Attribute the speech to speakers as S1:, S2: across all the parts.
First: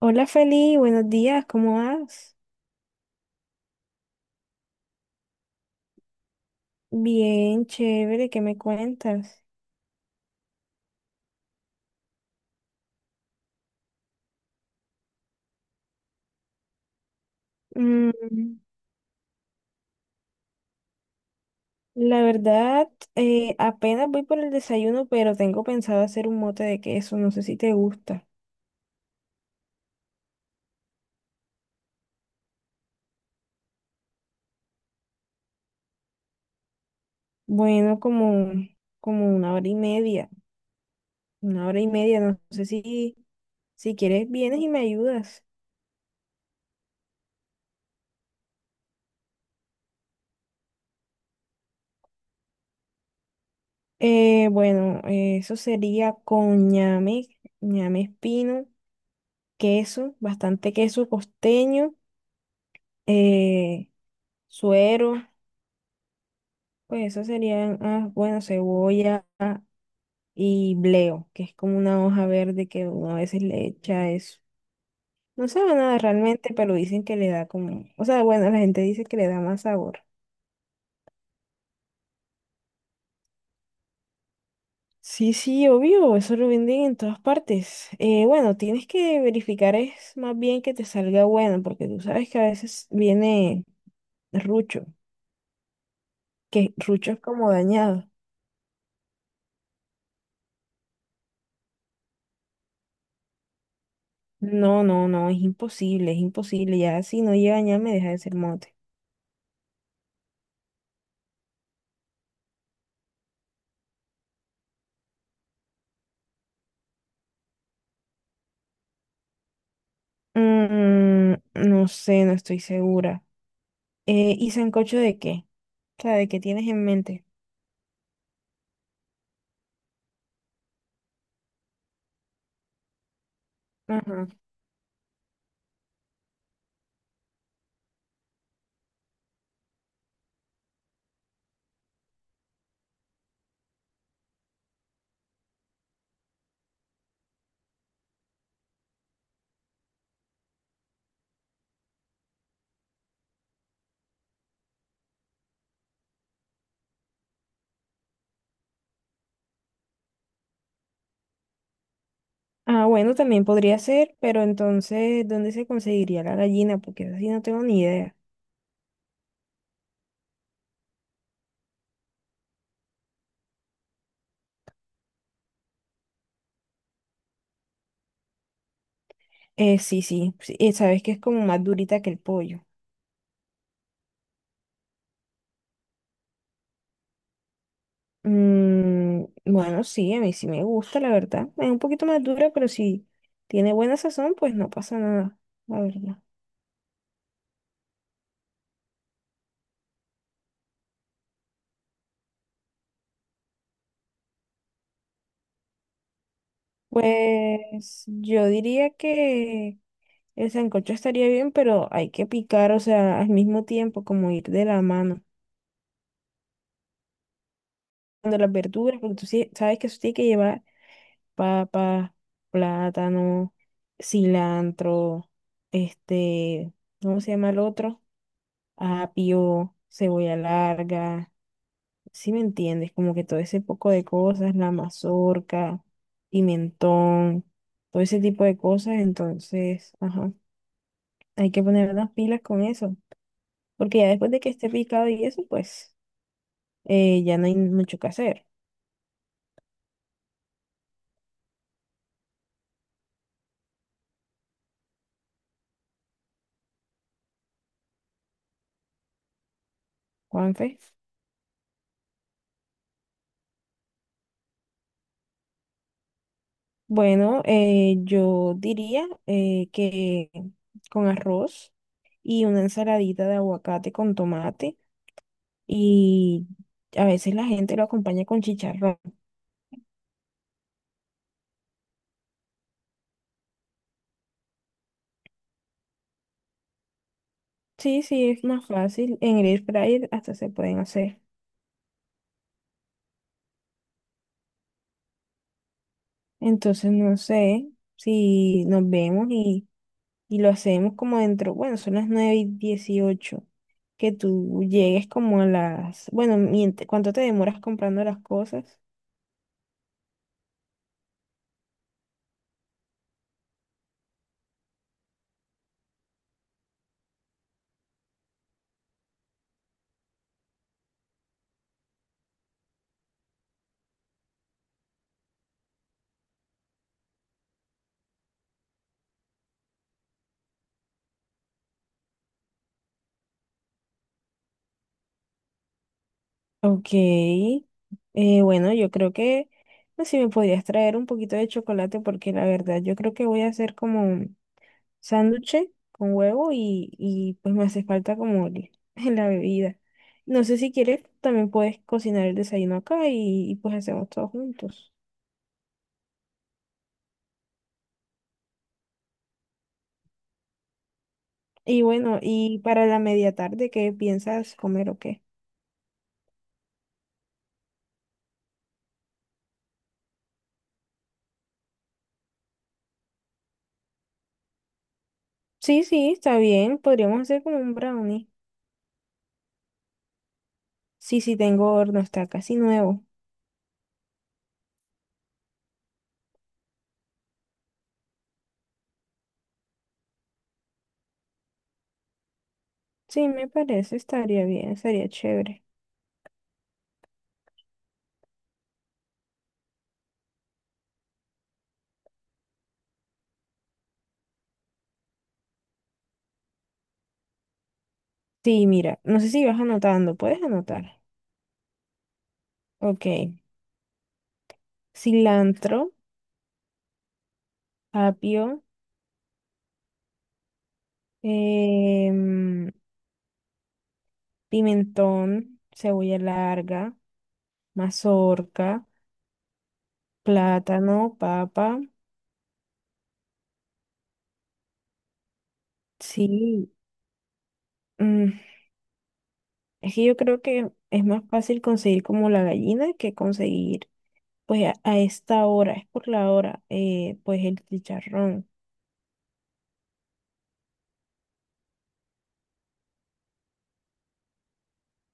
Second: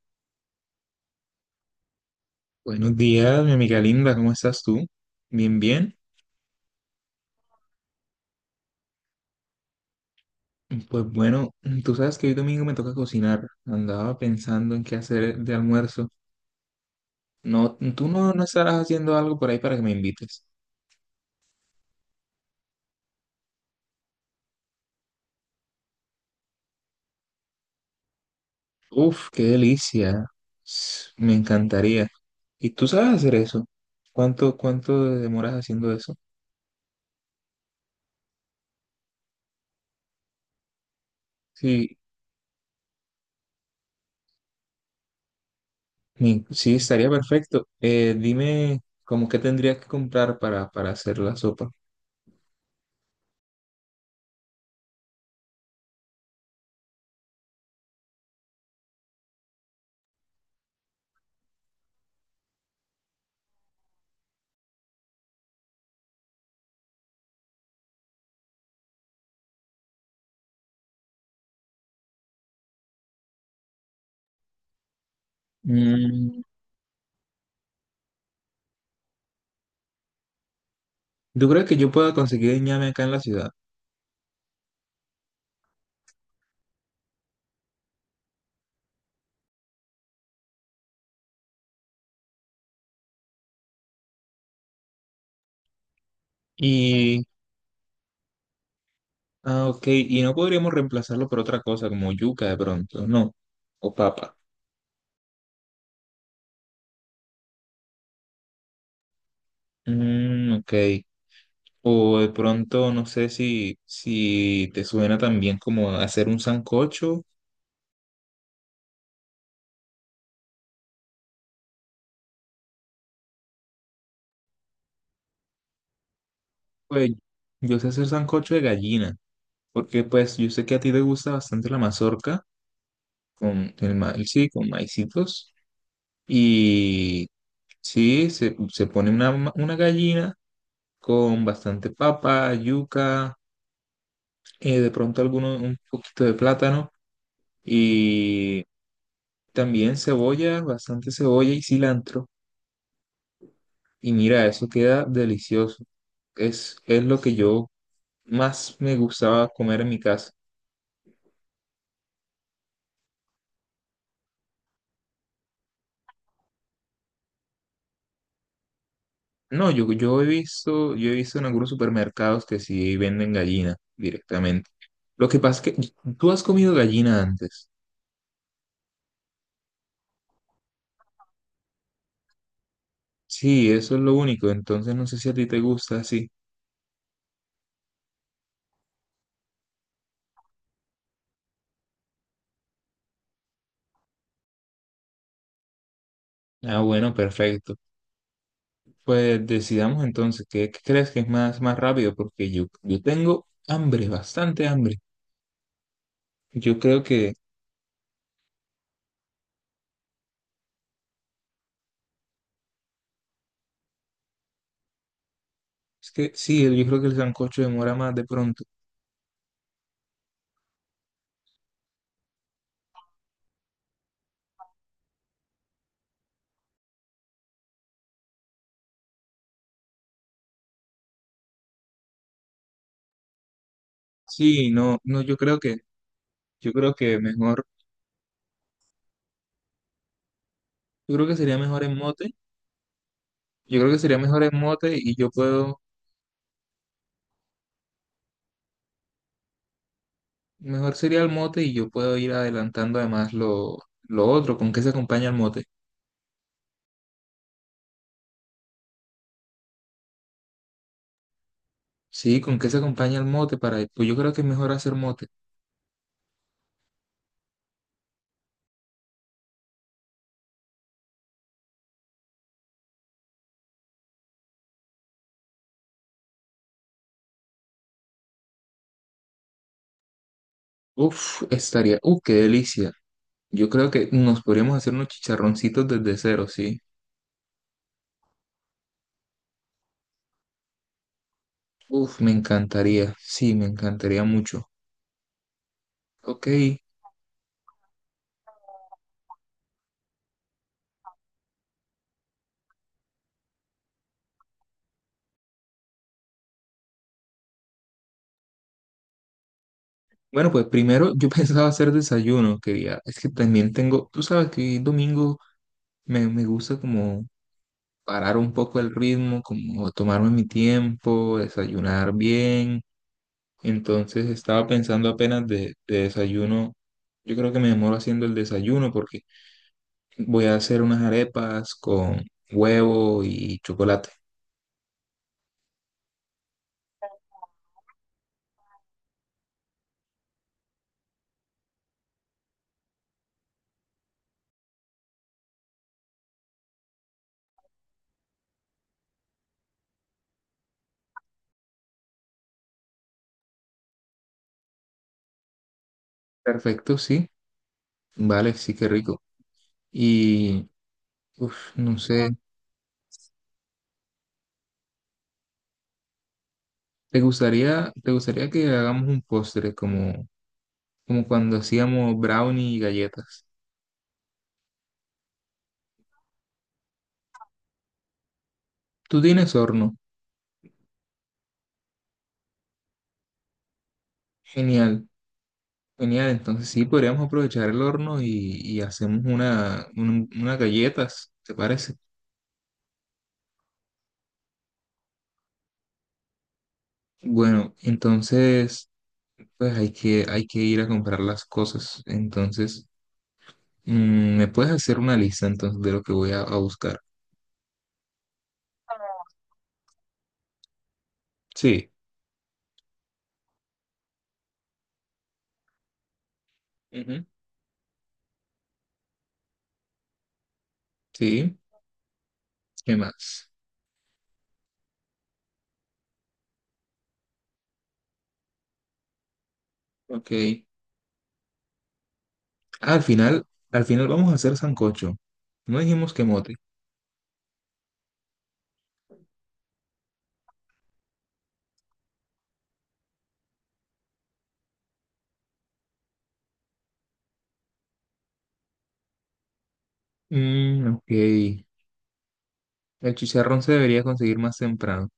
S1: Hola Feli, buenos días, ¿cómo vas?
S2: Buenos días, mi amiga linda, ¿cómo estás tú? Bien, bien.
S1: Bien, chévere, ¿qué me cuentas?
S2: Pues bueno, tú sabes que hoy domingo me toca cocinar. Andaba pensando en qué hacer de almuerzo. No, tú no
S1: Mm,
S2: estarás haciendo algo por ahí para que me invites.
S1: la verdad, Apenas voy por el desayuno, pero tengo pensado hacer un mote de queso, no sé si te gusta.
S2: Uf, qué delicia. Me encantaría. ¿Y tú sabes hacer eso? ¿Cuánto demoras haciendo eso?
S1: Bueno, como una hora y media,
S2: Sí,
S1: no sé si quieres vienes y me ayudas.
S2: sí, estaría perfecto. Dime, ¿cómo qué tendrías que comprar para hacer la sopa?
S1: Bueno, Eso sería con ñame, ñame espino, queso, bastante queso costeño, eh, suero. Pues eso serían, bueno, cebolla y bleo, que es como una hoja verde que uno a veces le echa eso. No sabe nada
S2: Mm,
S1: realmente, pero dicen que le da como, o sea, bueno, la gente dice que le da más sabor.
S2: ¿tú crees que yo pueda conseguir ñame acá en la ciudad?
S1: Sí, sí, obvio, eso lo venden en todas partes. Bueno, tienes que verificar es más bien que te salga bueno, porque tú sabes que a veces viene rucho, que rucho es
S2: Y,
S1: como dañado.
S2: ah, ok, y no podríamos reemplazarlo por otra cosa como yuca de pronto, no, o papa.
S1: No, no, no, es imposible, es imposible. Ya si no llega ya me deja de ser mote.
S2: Mm, ok, o de pronto no sé si te suena también como hacer un sancocho,
S1: No sé, no estoy segura. ¿Y sancocho de qué? O sea, ¿de qué tienes en
S2: pues
S1: mente?
S2: yo sé hacer sancocho de gallina, porque pues yo sé que a ti te gusta bastante la mazorca con el
S1: Ajá.
S2: maíz, sí, con maicitos, y sí, se pone una, una gallina con bastante papa, yuca de pronto alguno, un poquito de plátano y también cebolla, bastante cebolla y cilantro. Y mira, eso queda delicioso. Es lo que yo más me gustaba comer en mi casa.
S1: Ah, bueno, también podría ser, pero entonces, ¿dónde se conseguiría la gallina? Porque así no tengo ni idea.
S2: No, yo he visto en algunos supermercados que sí venden gallina directamente. Lo que pasa es que tú has comido gallina antes.
S1: Sí, sí, sí, sabes que es como más durita que el pollo.
S2: Sí, eso es lo único. Entonces no sé si a ti te gusta así.
S1: Bueno, sí, a mí sí me gusta, la verdad. Es un poquito más dura, pero si tiene buena sazón, pues no pasa nada, la verdad.
S2: Ah, bueno, perfecto. Pues decidamos entonces, qué crees que es más rápido? Porque yo tengo hambre, bastante hambre. Yo creo que,
S1: Pues yo diría que. El sancocho estaría bien, pero hay que picar, o sea, al mismo tiempo, como ir de la mano.
S2: es que sí, yo creo que el sancocho demora más de
S1: De las
S2: pronto.
S1: verduras, porque tú sí sabes que eso tiene que llevar papa, plátano, cilantro, este, ¿cómo se llama el otro? Apio, cebolla larga, ¿si me entiendes? Como que todo ese poco de cosas,
S2: Sí,
S1: la
S2: no, no,
S1: mazorca,
S2: yo creo que
S1: pimentón,
S2: mejor,
S1: todo ese tipo de cosas, entonces, ajá,
S2: yo creo que
S1: hay
S2: sería
S1: que
S2: mejor
S1: poner
S2: en
S1: las
S2: mote.
S1: pilas con eso.
S2: Yo creo que
S1: Porque ya
S2: sería
S1: después de
S2: mejor
S1: que
S2: en
S1: esté
S2: mote
S1: picado
S2: y
S1: y eso, pues ya no hay mucho que hacer,
S2: mejor sería el mote y yo puedo ir adelantando además lo otro, ¿con qué se acompaña el mote?
S1: Juanfe.
S2: Sí, ¿con qué se acompaña el mote para, pues yo creo que es mejor hacer mote.
S1: Bueno, yo diría que con arroz y una ensaladita de aguacate con tomate y a veces la gente lo acompaña con chicharrón.
S2: Uf, qué delicia. Yo creo que nos podríamos hacer unos chicharroncitos desde cero, ¿sí?
S1: Sí, sí, es más fácil. En el air fryer hasta se pueden hacer.
S2: Uf, me encantaría, sí, me encantaría mucho. Ok,
S1: Entonces, no sé si nos vemos y lo hacemos como dentro, bueno, son las nueve y 18. Que tú llegues como a las, bueno, ¿cuánto te demoras comprando las cosas?
S2: bueno, pues primero yo pensaba hacer desayuno, quería. Es que también tengo, tú sabes que hoy domingo me gusta como parar un poco el ritmo, como tomarme mi tiempo, desayunar bien. Entonces estaba pensando apenas de desayuno. Yo creo que me demoro haciendo el desayuno porque voy a hacer unas arepas con huevo y chocolate.
S1: Ok, bueno, yo creo que, no sé, si me podrías traer un poquito de chocolate porque la verdad yo creo que voy a hacer como un sándwich con huevo y pues me hace falta como el- la bebida. No sé si quieres, también puedes cocinar el desayuno acá y pues hacemos todos juntos.
S2: Perfecto, sí. Vale, sí, qué rico. Y, uf,
S1: Y
S2: no
S1: bueno,
S2: sé,
S1: y para la media tarde, ¿qué piensas comer o qué?
S2: te gustaría que hagamos un postre como cuando hacíamos brownie y galletas?
S1: Sí, sí, está bien. Podríamos hacer como un brownie.
S2: Tú tienes horno.
S1: Sí, sí, tengo horno, está casi nuevo.
S2: Genial, genial. Entonces sí, podríamos aprovechar el horno y hacemos una, unas galletas, ¿te parece?
S1: Sí, me parece, estaría bien, estaría chévere.
S2: Bueno, entonces, pues hay que ir a comprar las cosas. Entonces, mm, ¿me puedes hacer una lista entonces de lo que voy a buscar?
S1: Sí, mira, no sé si vas anotando, puedes anotar.
S2: Sí.
S1: Ok, cilantro,
S2: Ujú.
S1: apio,
S2: Sí.
S1: em,
S2: ¿Qué más?
S1: pimentón, cebolla larga, mazorca,
S2: Ok.
S1: plátano, papa.
S2: Ah, al final vamos a hacer sancocho. No dijimos que mote.
S1: Sí, mm, es que yo creo que es más fácil conseguir como la gallina que conseguir, pues a esta hora, es por la hora, pues el chicharrón.
S2: Mm, ok. El chicharrón se debería conseguir más temprano.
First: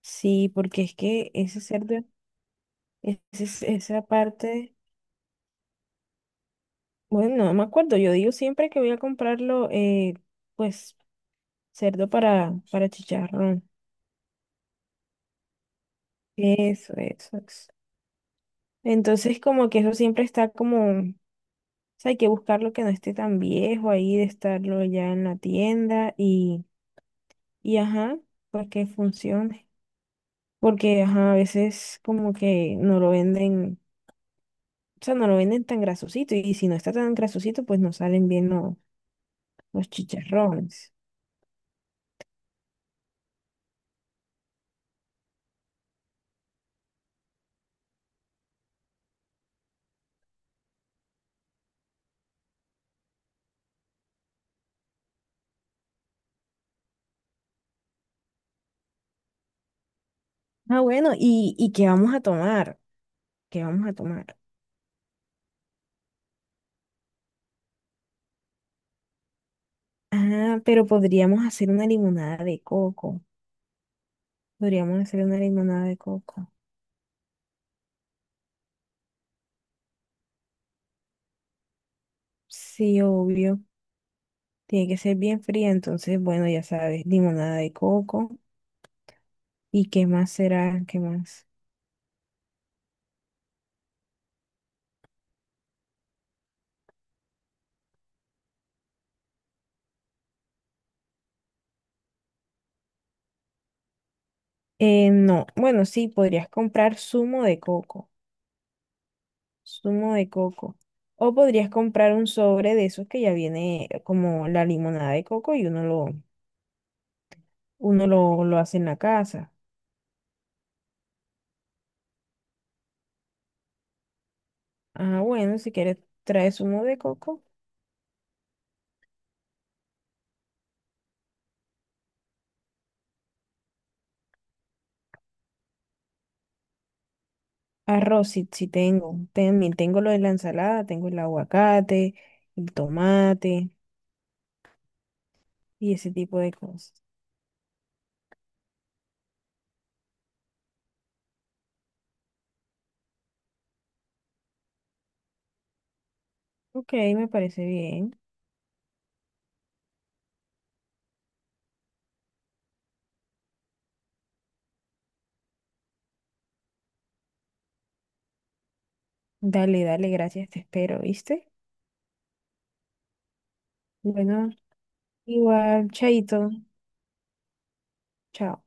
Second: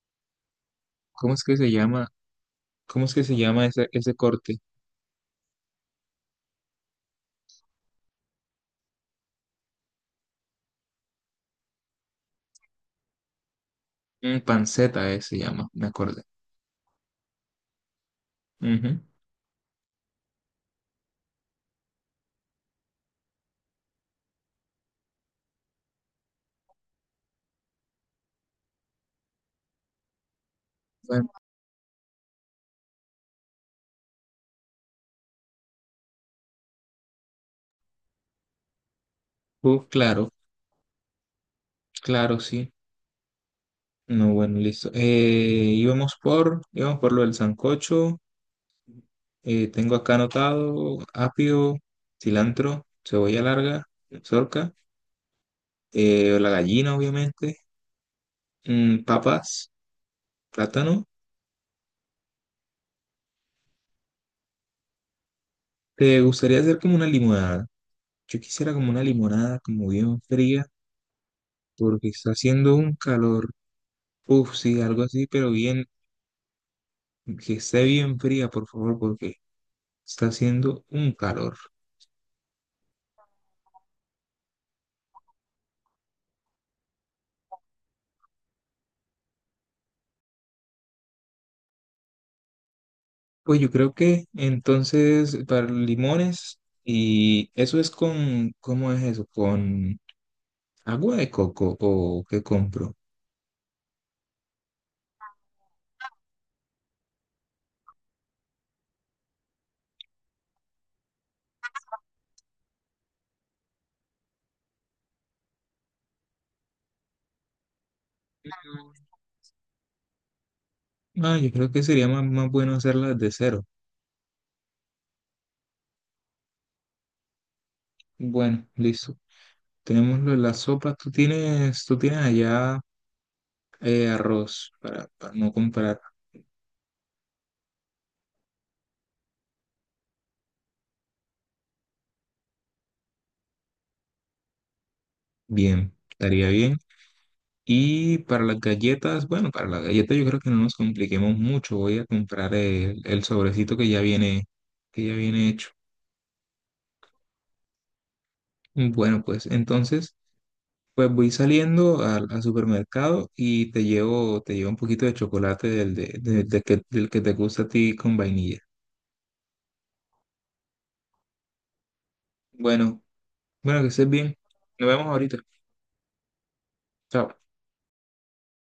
S1: Sí, porque es que
S2: ¿Cómo es que
S1: ese
S2: se
S1: cerdo,
S2: llama? ¿Cómo es que se llama
S1: esa
S2: ese corte?
S1: parte, bueno, no me acuerdo, yo digo siempre que voy a comprarlo, pues cerdo para chicharrón.
S2: Mm, panceta se llama, me acordé.
S1: Eso, eso, eso.
S2: Ujú.
S1: Entonces como que eso siempre está como, o sea, hay que buscarlo que no esté tan viejo ahí, de estarlo ya en la tienda y ajá, porque funcione. Porque
S2: Bueno,
S1: ajá, a veces como que no lo venden, o sea, no lo venden tan grasosito. Y si no está tan grasosito, pues no salen bien los
S2: claro,
S1: chicharrones.
S2: claro, sí. No, bueno, listo. Íbamos íbamos por lo del sancocho. Tengo acá anotado apio, cilantro, cebolla larga, zorca, la gallina, obviamente. Mm, papas,
S1: Ah,
S2: plátano.
S1: bueno, y qué vamos a tomar? ¿Qué vamos a tomar?
S2: ¿Te gustaría hacer como una limonada? Yo quisiera como una limonada, como bien
S1: Ah,
S2: fría,
S1: pero podríamos hacer una
S2: porque está
S1: limonada de
S2: haciendo un
S1: coco.
S2: calor. Uf, sí,
S1: Podríamos
S2: algo
S1: hacer
S2: así,
S1: una
S2: pero
S1: limonada
S2: bien,
S1: de coco.
S2: que esté bien fría, por favor, porque está haciendo un calor.
S1: Sí, obvio. Tiene que ser bien fría, entonces, bueno, ya sabes, limonada de coco. ¿Y qué más será? ¿Qué más?
S2: Pues yo creo que entonces para limones, y eso es con, ¿cómo es eso? ¿Con agua de coco o qué compro?
S1: No, bueno, sí, podrías comprar zumo de coco, zumo de coco. O podrías comprar un sobre de esos que ya viene como la limonada de coco y uno lo hace en la casa.
S2: Ah, yo creo que sería más bueno hacerlas de cero.
S1: Ah, bueno, si quieres trae zumo de coco.
S2: Bueno, listo. Tenémoslo en la sopa. Tú tienes allá arroz para no comprar.
S1: Arroz, sí, sí tengo. También tengo lo de la ensalada, tengo el aguacate, el tomate
S2: Bien,
S1: y ese tipo
S2: estaría
S1: de
S2: bien.
S1: cosas.
S2: Y para las galletas, bueno, para las galletas yo creo que no nos compliquemos mucho. Voy a comprar el sobrecito que ya viene hecho.
S1: Ok, me parece bien.
S2: Bueno, pues entonces, pues voy saliendo al supermercado y te llevo un poquito de chocolate del, de que, del que te gusta a ti con vainilla.
S1: Dale, dale, gracias, te espero, ¿viste?
S2: Bueno, bueno, que estés bien.
S1: Bueno,
S2: Nos vemos ahorita.
S1: igual, chaito,
S2: Chao.
S1: chao.